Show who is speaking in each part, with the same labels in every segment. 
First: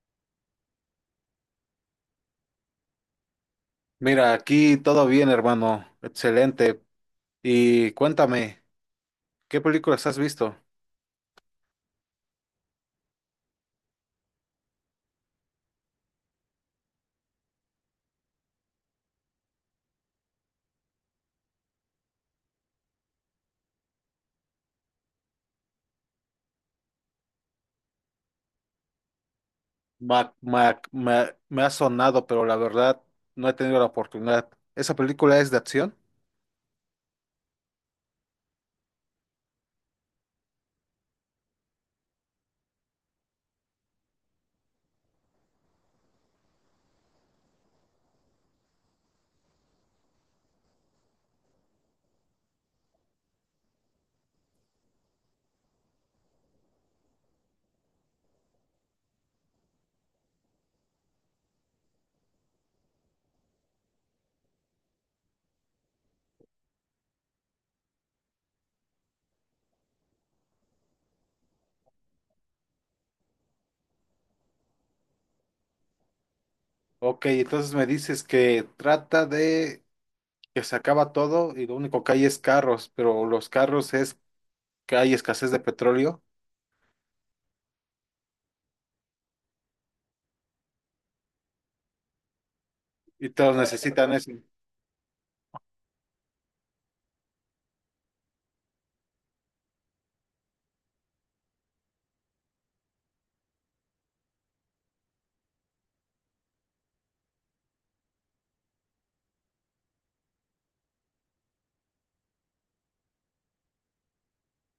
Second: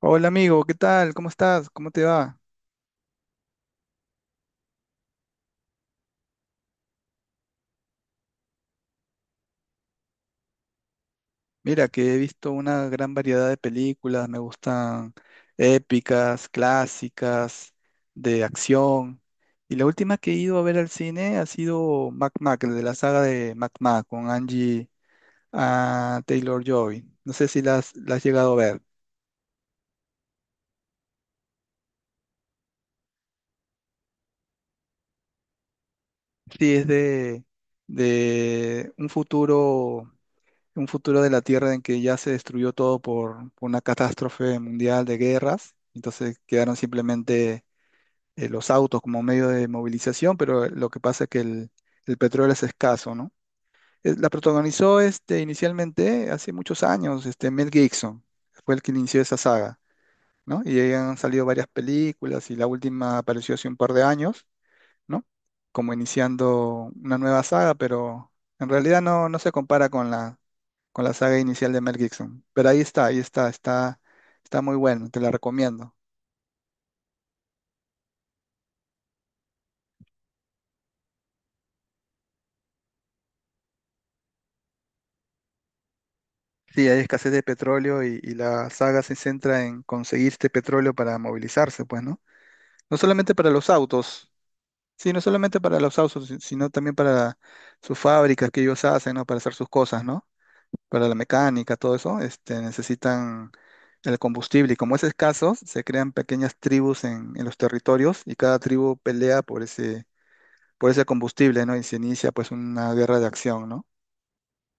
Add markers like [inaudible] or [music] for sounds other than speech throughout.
Speaker 1: Hola amigo, ¿qué tal? ¿Cómo estás? ¿Cómo te va?
Speaker 2: Mira, aquí todo bien, hermano. Excelente. Y cuéntame, ¿qué películas has visto?
Speaker 1: Mira, que he visto una gran variedad de películas, me gustan épicas, clásicas, de acción. Y la última que he ido a ver al cine ha sido Mac Mac, el de la saga de Mac Mac con Angie Taylor-Joy. No sé si la has llegado a ver.
Speaker 2: Me ha sonado, pero la verdad no he tenido la oportunidad. ¿Esa película es de acción?
Speaker 1: Sí, es de un futuro de la Tierra en que ya se destruyó todo por una catástrofe mundial de guerras. Entonces quedaron simplemente, los autos como medio de movilización, pero lo que pasa es que el petróleo es escaso, ¿no? La protagonizó este, inicialmente hace muchos años, este, Mel Gibson, fue el que inició esa saga, ¿no? Y ahí han salido varias películas y la última apareció hace un par de años, ¿no? Como iniciando una nueva saga, pero en realidad no se compara con la saga inicial de Mel Gibson. Pero ahí está, está muy bueno, te la recomiendo.
Speaker 2: Ok, entonces me dices que trata de que se acaba todo y lo único que hay es carros, pero los carros es que hay escasez de petróleo
Speaker 1: Sí, hay escasez de petróleo y la saga se centra en conseguir este petróleo para movilizarse, pues, ¿no? No
Speaker 2: y
Speaker 1: solamente para
Speaker 2: todos
Speaker 1: los
Speaker 2: necesitan
Speaker 1: autos,
Speaker 2: eso.
Speaker 1: sí, no solamente para los autos, sino también para sus fábricas que ellos hacen, ¿no? Para hacer sus cosas, ¿no? Para la mecánica, todo eso, este, necesitan el combustible. Y como es escaso, se crean pequeñas tribus en los territorios y cada tribu pelea por ese combustible, ¿no? Y se inicia pues una guerra de acción, ¿no?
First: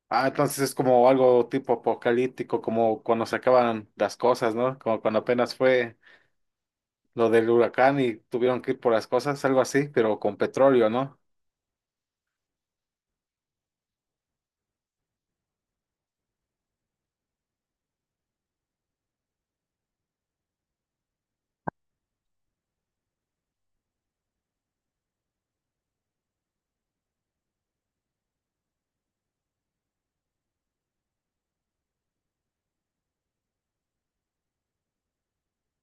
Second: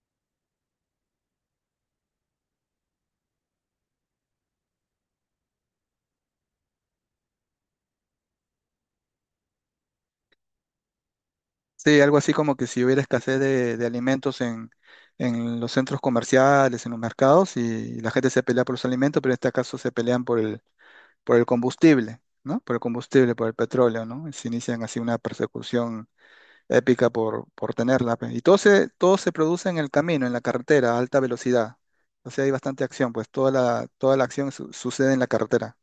Speaker 2: Ah, entonces es como algo tipo apocalíptico, como cuando se acaban las cosas, ¿no? Como cuando apenas fue lo del huracán y tuvieron que ir por las cosas, algo así, pero con petróleo, ¿no?
Speaker 1: Sí, algo así como que si hubiera escasez de alimentos en los centros comerciales, en los mercados, y la gente se pelea por los alimentos, pero en este caso se pelean por el combustible, ¿no? Por el combustible, por el petróleo, ¿no? Y se inician así una persecución épica por tenerla, pues. Y todo se produce en el camino, en la carretera, a alta velocidad. O sea, hay bastante acción, pues toda la acción sucede en la carretera.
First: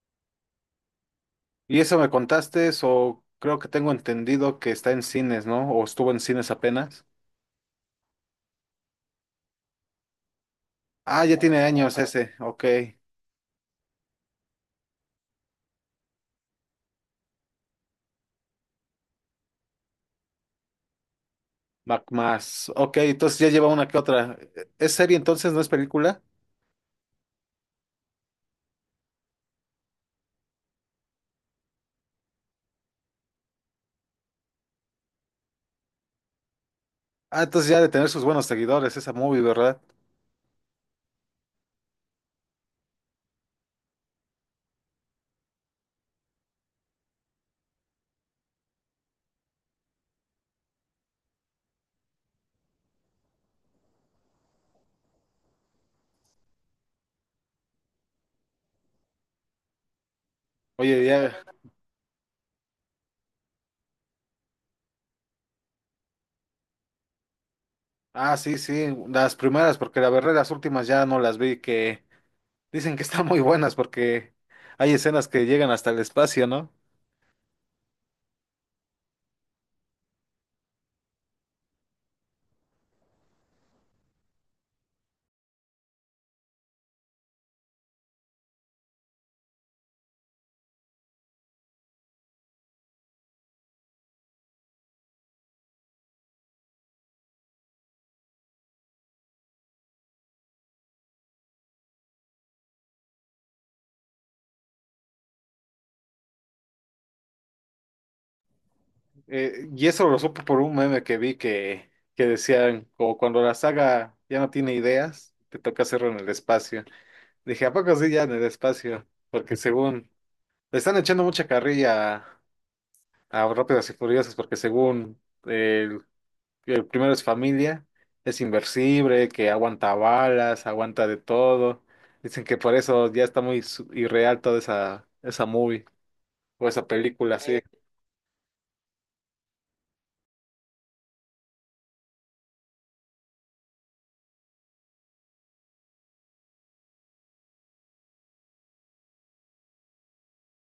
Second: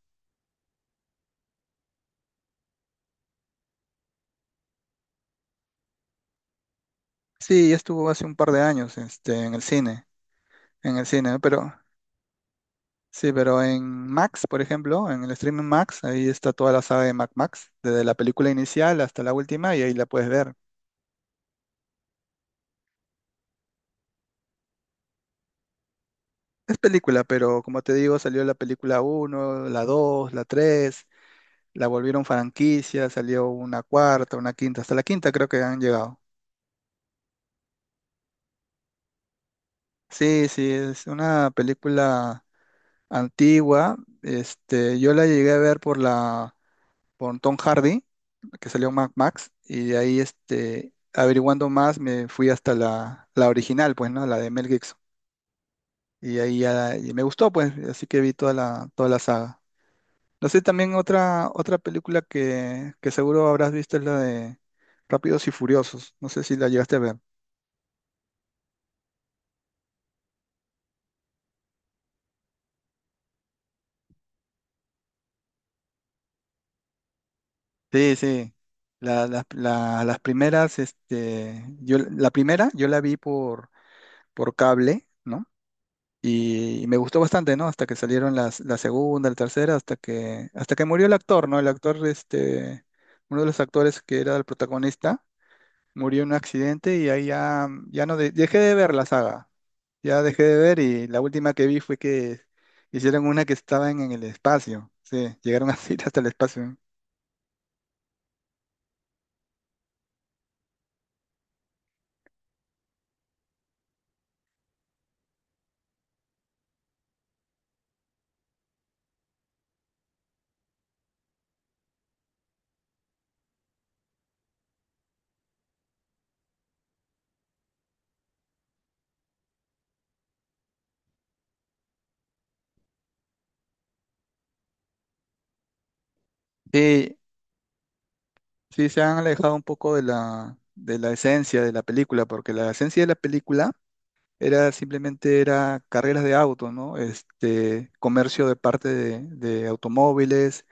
Speaker 2: Y eso me contaste, o creo que tengo entendido que está en cines, ¿no? O estuvo en cines apenas.
Speaker 1: Sí, ya estuvo hace un par de años, este, en el cine. en el
Speaker 2: Ah,
Speaker 1: cine,
Speaker 2: ya tiene
Speaker 1: pero
Speaker 2: años ese, ok.
Speaker 1: sí, pero en Max, por ejemplo, en el streaming Max, ahí está toda la saga de Mac Max, desde la película inicial hasta la última, y ahí la puedes ver.
Speaker 2: Mac más. Ok, entonces ya lleva una que otra. ¿Es serie entonces, no es película?
Speaker 1: Es película, pero como te digo, salió la película uno, la 2, la 3, la volvieron franquicia, salió una cuarta, una quinta, hasta la quinta creo que han llegado.
Speaker 2: Ah, entonces ya ha de tener sus buenos seguidores, esa movie, ¿verdad?
Speaker 1: Sí, sí, es una película antigua. Este, yo la llegué a ver por Tom Hardy que salió en Mad Max, y de ahí este, averiguando más me fui hasta la original, pues, ¿no? La de Mel Gibson. Y ahí ya y me gustó, pues, así que vi toda la saga. No sé, también
Speaker 2: Oye, ya.
Speaker 1: otra película que seguro habrás visto es la de Rápidos y Furiosos. No sé si la llegaste a ver.
Speaker 2: Ah, sí, sí, las primeras, porque la verdad las últimas ya no las vi, que dicen que están muy buenas porque hay escenas que llegan hasta el espacio, ¿no?
Speaker 1: Sí, sí. Las primeras, este, yo, la primera yo la vi por cable, ¿no? Y me gustó bastante, ¿no? Hasta que salieron la segunda, la tercera, hasta que murió el actor, ¿no? El actor, este, uno de los actores que era el protagonista, murió en un accidente y ahí ya, ya no dejé de ver la saga. Ya dejé de ver y la última que vi fue que hicieron una que estaban en el espacio. Sí, llegaron así [laughs] hasta el espacio.
Speaker 2: Y eso lo supe por un meme que vi que decían, o cuando la saga ya no tiene ideas, te toca hacerlo en el espacio. Dije, ¿a poco sí ya en el espacio? Porque según, le están echando mucha carrilla a Rápidas y Furiosas, porque según el, el primero es familia, es inversible, que aguanta balas, aguanta de todo. Dicen que por eso ya está muy irreal toda esa, esa movie o esa
Speaker 1: Sí,
Speaker 2: película así.
Speaker 1: sí, se han alejado un poco de la esencia de la película, porque la esencia de la película era simplemente era carreras de autos, ¿no? Este, comercio de parte de automóviles,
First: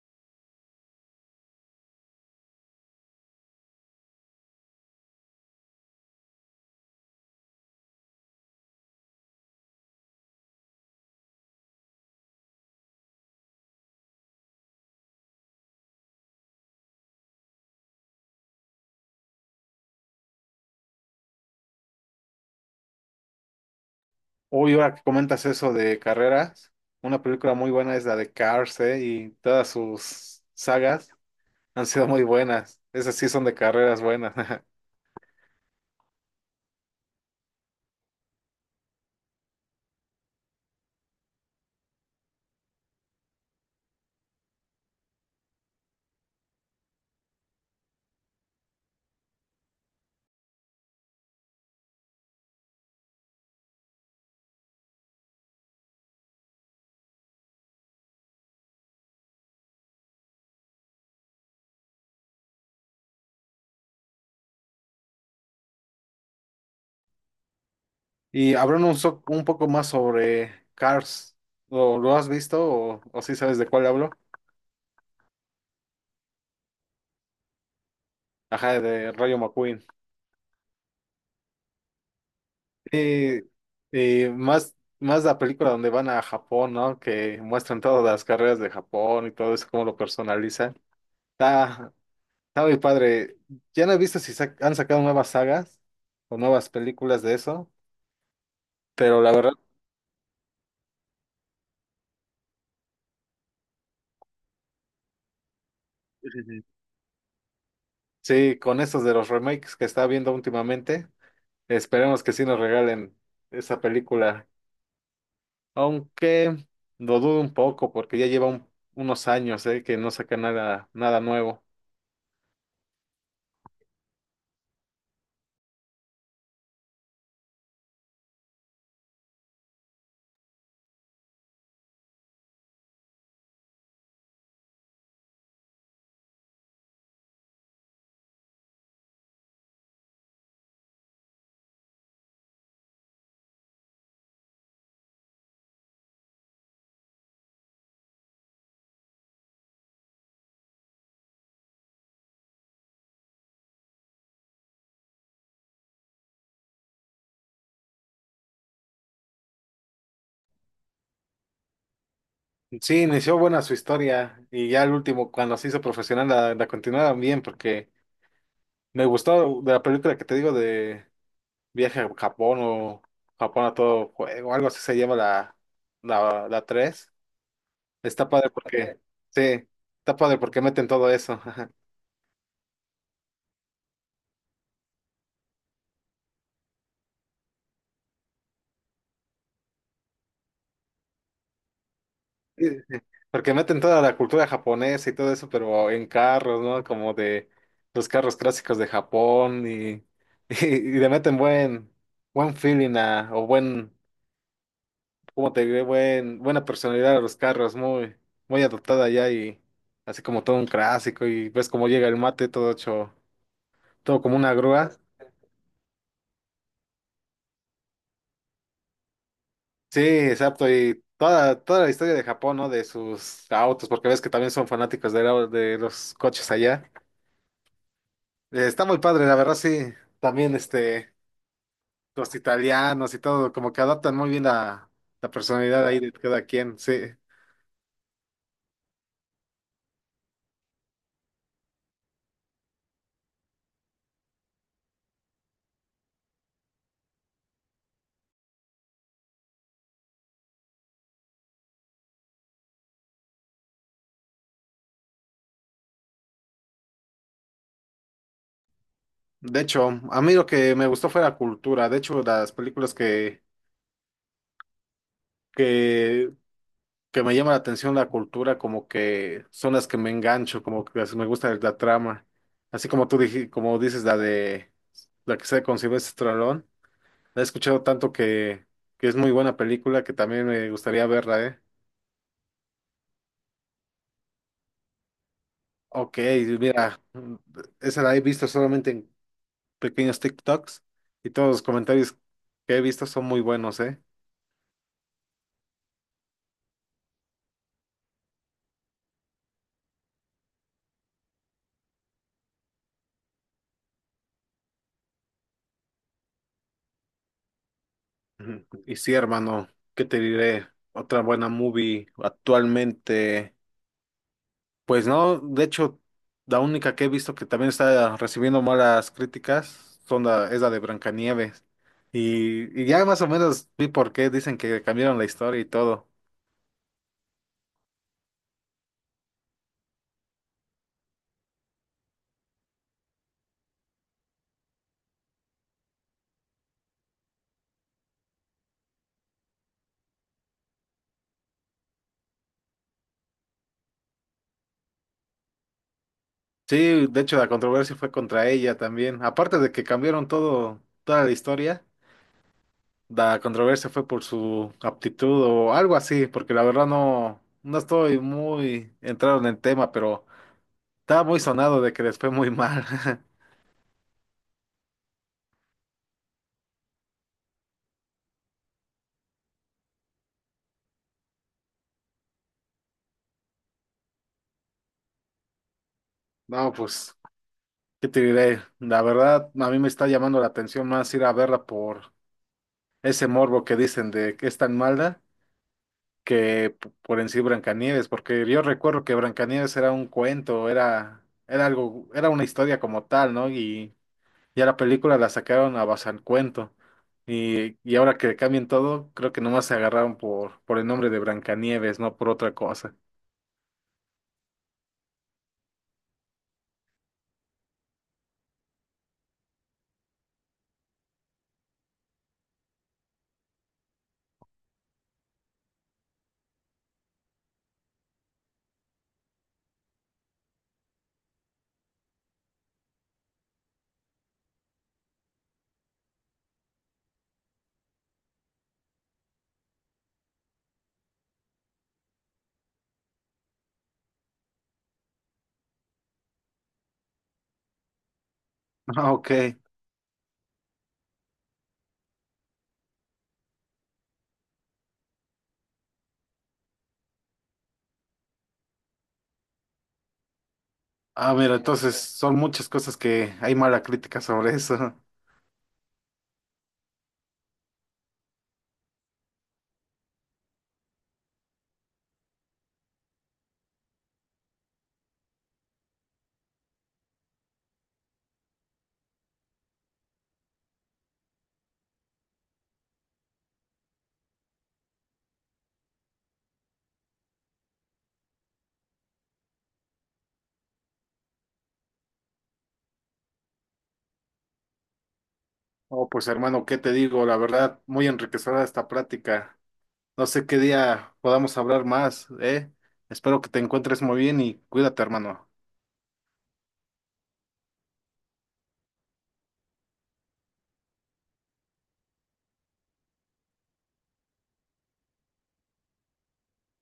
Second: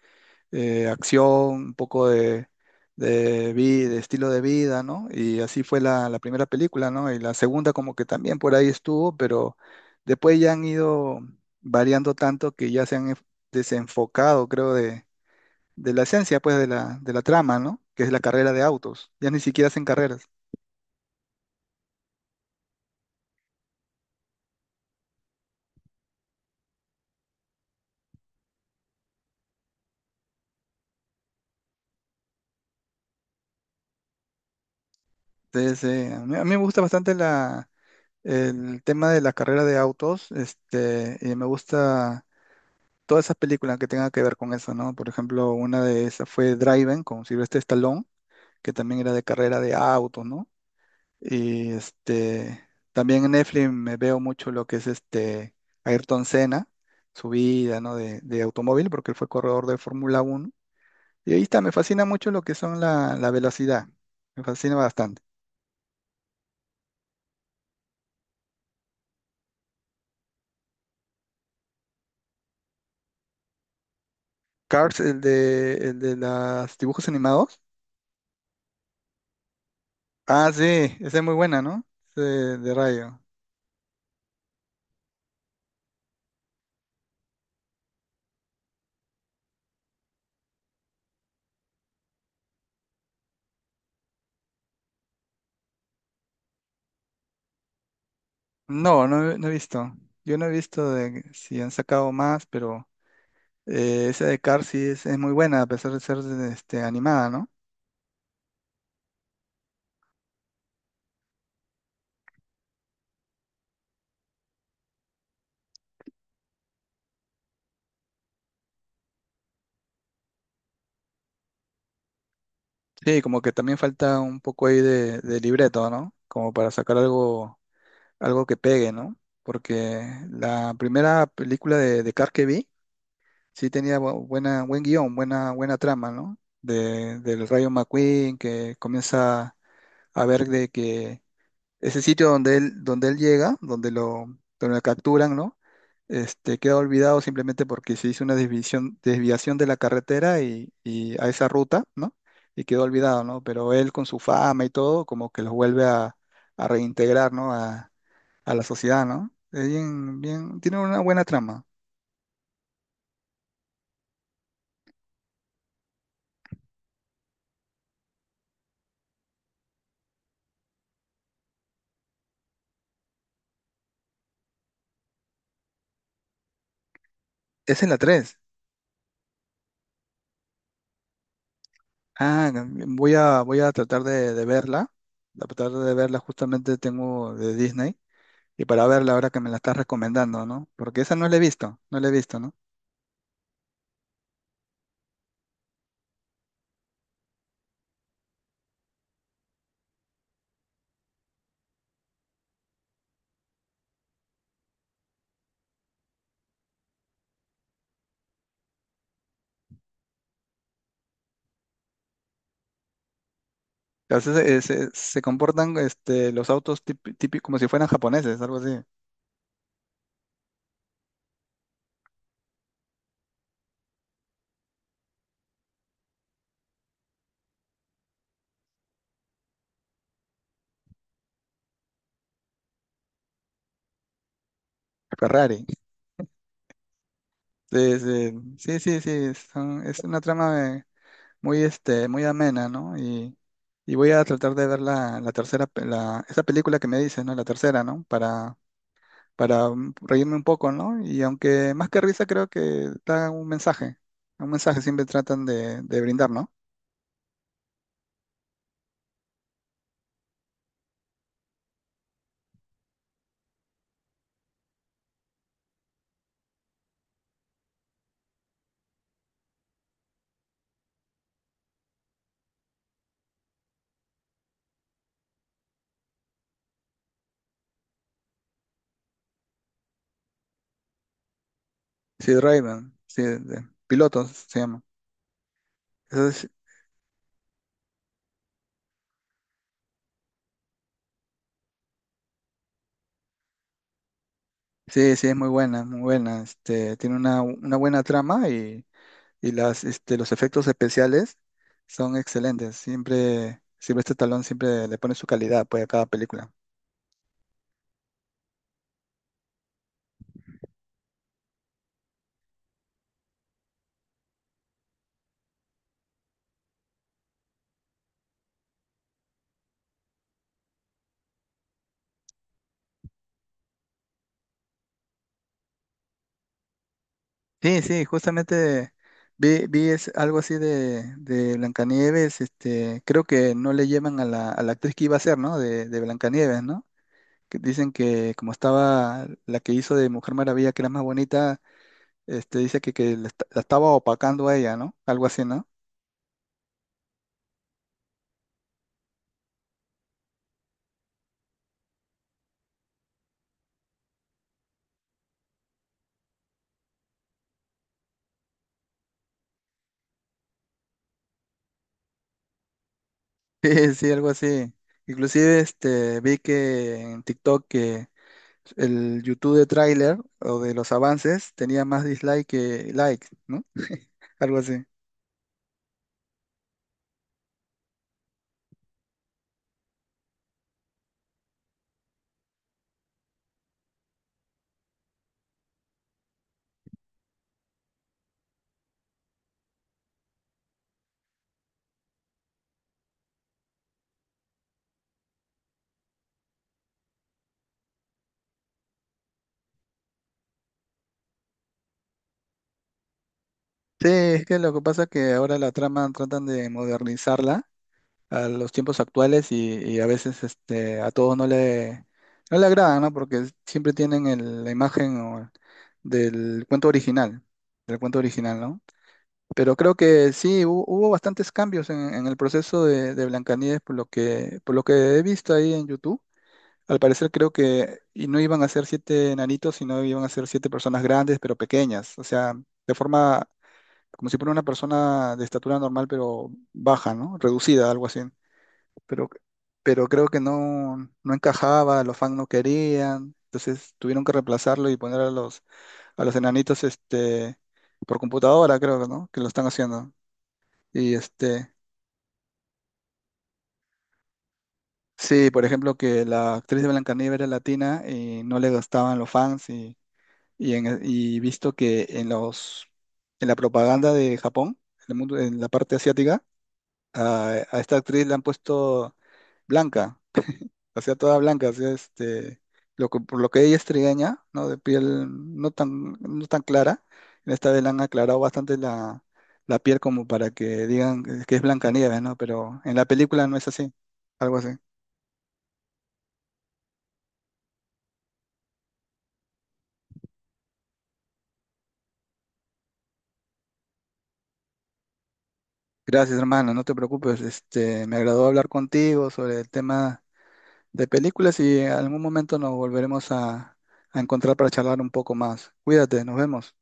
Speaker 1: acción, un poco de estilo de vida, ¿no? Y así fue la primera película, ¿no? Y la segunda como que también por ahí estuvo, pero después ya han ido variando tanto que ya se han desenfocado, creo, de la esencia, pues, de la trama, ¿no? Que es la carrera de autos. Ya ni siquiera hacen carreras.
Speaker 2: Uy, ahora que comentas eso de carreras, una película muy buena es la de Cars, ¿eh? Y todas sus sagas han sido muy buenas. Esas sí son de carreras buenas. [laughs]
Speaker 1: Entonces, a mí me gusta bastante la el tema de la carrera de autos, este, y me gusta todas esas películas que tengan que ver con eso, ¿no? Por ejemplo, una de esas fue Driven con Sylvester Stallone, que también era de carrera de autos, ¿no? Y este, también en Netflix me veo mucho lo que es este Ayrton Senna, su vida, ¿no? De automóvil, porque él fue corredor de Fórmula 1. Y ahí está, me fascina mucho lo que son la velocidad, me fascina bastante.
Speaker 2: Y hablando un, un poco más sobre Cars, ¿ lo has visto o sí sabes de cuál hablo?
Speaker 1: Cars, el de los dibujos animados.
Speaker 2: Ajá, de Rayo McQueen.
Speaker 1: Ah, sí, esa es muy buena, ¿no? Sí, de Rayo.
Speaker 2: Y, y más, más la película donde van a Japón, ¿no? Que muestran todas las carreras de Japón y todo eso, cómo lo personalizan. Está, Está muy padre. Ya no he visto si han sacado nuevas sagas o nuevas películas de eso,
Speaker 1: No,
Speaker 2: pero
Speaker 1: no,
Speaker 2: la
Speaker 1: he no he
Speaker 2: verdad,
Speaker 1: visto. Yo no he visto de si han sacado más, pero esa de Cars sí es muy buena, a pesar de ser este, animada, ¿no?
Speaker 2: [laughs] sí, con estos de los remakes que está viendo últimamente, esperemos que sí nos regalen esa película. Aunque lo dudo un poco porque ya lleva unos años, que no saca nada, nada nuevo.
Speaker 1: Sí, como que también falta un poco ahí de libreto, ¿no? Como para sacar algo, algo que pegue, ¿no? Porque la primera película de Cars que vi sí tenía buena, buen guión, buena trama, ¿no? Del Rayo McQueen que comienza a ver de que ese sitio donde él llega, donde lo capturan, ¿no? Este, queda olvidado simplemente porque se hizo una desviación de la carretera y a esa ruta, ¿no? Y quedó olvidado, ¿no? Pero él con su fama y todo, como que los vuelve a reintegrar, ¿no? A la sociedad, ¿no? Es bien, bien, tiene una buena trama.
Speaker 2: Sí, inició buena su historia y ya el último, cuando se hizo profesional, la continuaron bien porque me gustó de la película que te digo Viaje a Japón o Japón a todo juego, algo así se llama la tres.
Speaker 1: Esa es en la
Speaker 2: Está
Speaker 1: tres.
Speaker 2: padre porque, sí, está padre porque meten todo eso. [laughs]
Speaker 1: Ah, voy a tratar de verla. A tratar de verla justamente tengo de Disney y para verla ahora que me la estás recomendando, ¿no? Porque esa no la he visto, no la he visto, ¿no?
Speaker 2: Sí, sí, sí. Porque meten toda la cultura japonesa y todo eso, pero en carros, ¿no? Como de los carros clásicos de Japón y, [laughs] y le meten buen, buen feeling a, o buen, ¿cómo te diré? Buen, buena personalidad a los carros, muy, muy adoptada ya y así como todo un clásico y ves cómo llega el mate todo hecho, todo como
Speaker 1: Entonces,
Speaker 2: una grúa.
Speaker 1: se comportan este, los autos típicos como si fueran japoneses, algo así.
Speaker 2: Sí, exacto, y toda, toda la historia de Japón, ¿no? De sus autos, porque ves que también son fanáticos de, de los coches allá. Está muy padre, la verdad, sí. También, este, los italianos y todo, como que adaptan muy bien la
Speaker 1: Ferrari.
Speaker 2: personalidad ahí de cada quien, sí.
Speaker 1: Sí, sí, sí, sí, sí, es una trama, este, muy amena, ¿no? Y voy a tratar de ver la tercera, esa película que me dices, ¿no? La tercera, ¿no? Para reírme un poco, ¿no? Y aunque más que risa creo que da un mensaje siempre tratan de brindar, ¿no?
Speaker 2: De hecho, a mí lo que me gustó fue la cultura. De hecho, las películas que que me llama la atención la cultura, como que son las que me engancho, como que me gusta la trama. Así como como dices, la de la que se con Sylvester Stallone, la he escuchado tanto que es muy buena película que también me gustaría verla, ¿eh?
Speaker 1: Sí, Rayman, sí, pilotos se llama.
Speaker 2: Ok,
Speaker 1: Eso es-
Speaker 2: mira, esa la he visto solamente en pequeños TikToks y todos los comentarios que he visto son muy buenos, ¿eh?
Speaker 1: sí, sí, es muy buena, muy buena. Este, tiene una buena trama y este, los efectos especiales son excelentes. Siempre, siempre este talón siempre le pone su calidad pues, a cada película.
Speaker 2: Ujú. Y sí, hermano, ¿qué te diré? Otra buena movie actualmente. Pues no, de hecho, la única que he visto que también está recibiendo malas críticas son la, es la de Blancanieves. Y ya más o menos vi por qué dicen que cambiaron la historia y todo.
Speaker 1: Sí, sí, justamente vi es algo así de Blancanieves. Este, creo que no le llevan a la actriz que iba a ser, ¿no? De Blancanieves, ¿no? Que dicen que como estaba la que hizo de Mujer Maravilla, que era más bonita. Este, dice que la estaba opacando a ella, ¿no? Algo así, ¿no? [laughs]
Speaker 2: Sí, de hecho la controversia fue contra ella también. Aparte de que cambiaron todo, toda la historia, la controversia fue por su aptitud o algo así, porque la verdad no, no estoy muy entrado en el tema, pero estaba muy sonado de que les fue muy mal. [laughs]
Speaker 1: Sí, sí, algo así. Inclusive este, vi que en TikTok que el YouTube de tráiler o de los avances tenía más dislike que like, ¿no? [laughs] Algo así.
Speaker 2: No, pues. ¿Qué te diré? La verdad, a mí me está llamando la atención más ir a verla por ese morbo que dicen de que es tan mala que por en sí Blancanieves, porque yo recuerdo que Blancanieves era un cuento, era algo, era una historia como tal, ¿no? Y ya la película la sacaron a base del cuento. Y ahora que cambien todo, creo que nomás se agarraron por el nombre de Blancanieves, no por otra cosa.
Speaker 1: Sí, es que lo que pasa es que ahora la trama tratan de modernizarla a los tiempos actuales y a veces este, a todos no le agrada, ¿no? Porque siempre tienen la imagen del cuento original, del cuento original, ¿no? Pero creo que sí, hubo bastantes cambios en el proceso de Blancanieves, por lo que he visto ahí en YouTube. Al parecer creo que y no iban a ser siete enanitos, sino iban a ser siete personas grandes, pero pequeñas. O sea, de forma como si fuera una persona de estatura normal, pero baja, ¿no? Reducida, algo así.
Speaker 2: [laughs] Ah,
Speaker 1: Pero,
Speaker 2: ok.
Speaker 1: pero creo que no encajaba, los fans no querían. Entonces tuvieron que reemplazarlo y poner a los enanitos este, por computadora, creo, ¿no? Que lo están haciendo. Y
Speaker 2: Ah, mira,
Speaker 1: este,
Speaker 2: entonces son muchas cosas que hay mala crítica sobre eso.
Speaker 1: sí, por ejemplo, que la actriz de Blancanieves era latina y no le gustaban los fans y visto que en la propaganda de Japón, en el mundo, en la parte asiática, a esta actriz la han puesto blanca. O sea, toda blanca. O sea, este, por lo que ella es trigueña, ¿no? De piel no tan clara, en esta vez la han aclarado bastante la piel como para que digan que es Blancanieves, ¿no? Pero en la película no es así, algo así.
Speaker 2: Oh, pues hermano, ¿qué te digo? La verdad, muy enriquecedora esta práctica. No sé qué día podamos hablar más, ¿eh? Espero que te encuentres muy bien y cuídate, hermano.
Speaker 1: Gracias, hermano, no te preocupes. Este, me agradó hablar contigo sobre el tema de películas y en algún momento nos volveremos a encontrar para charlar un poco más. Cuídate, nos vemos.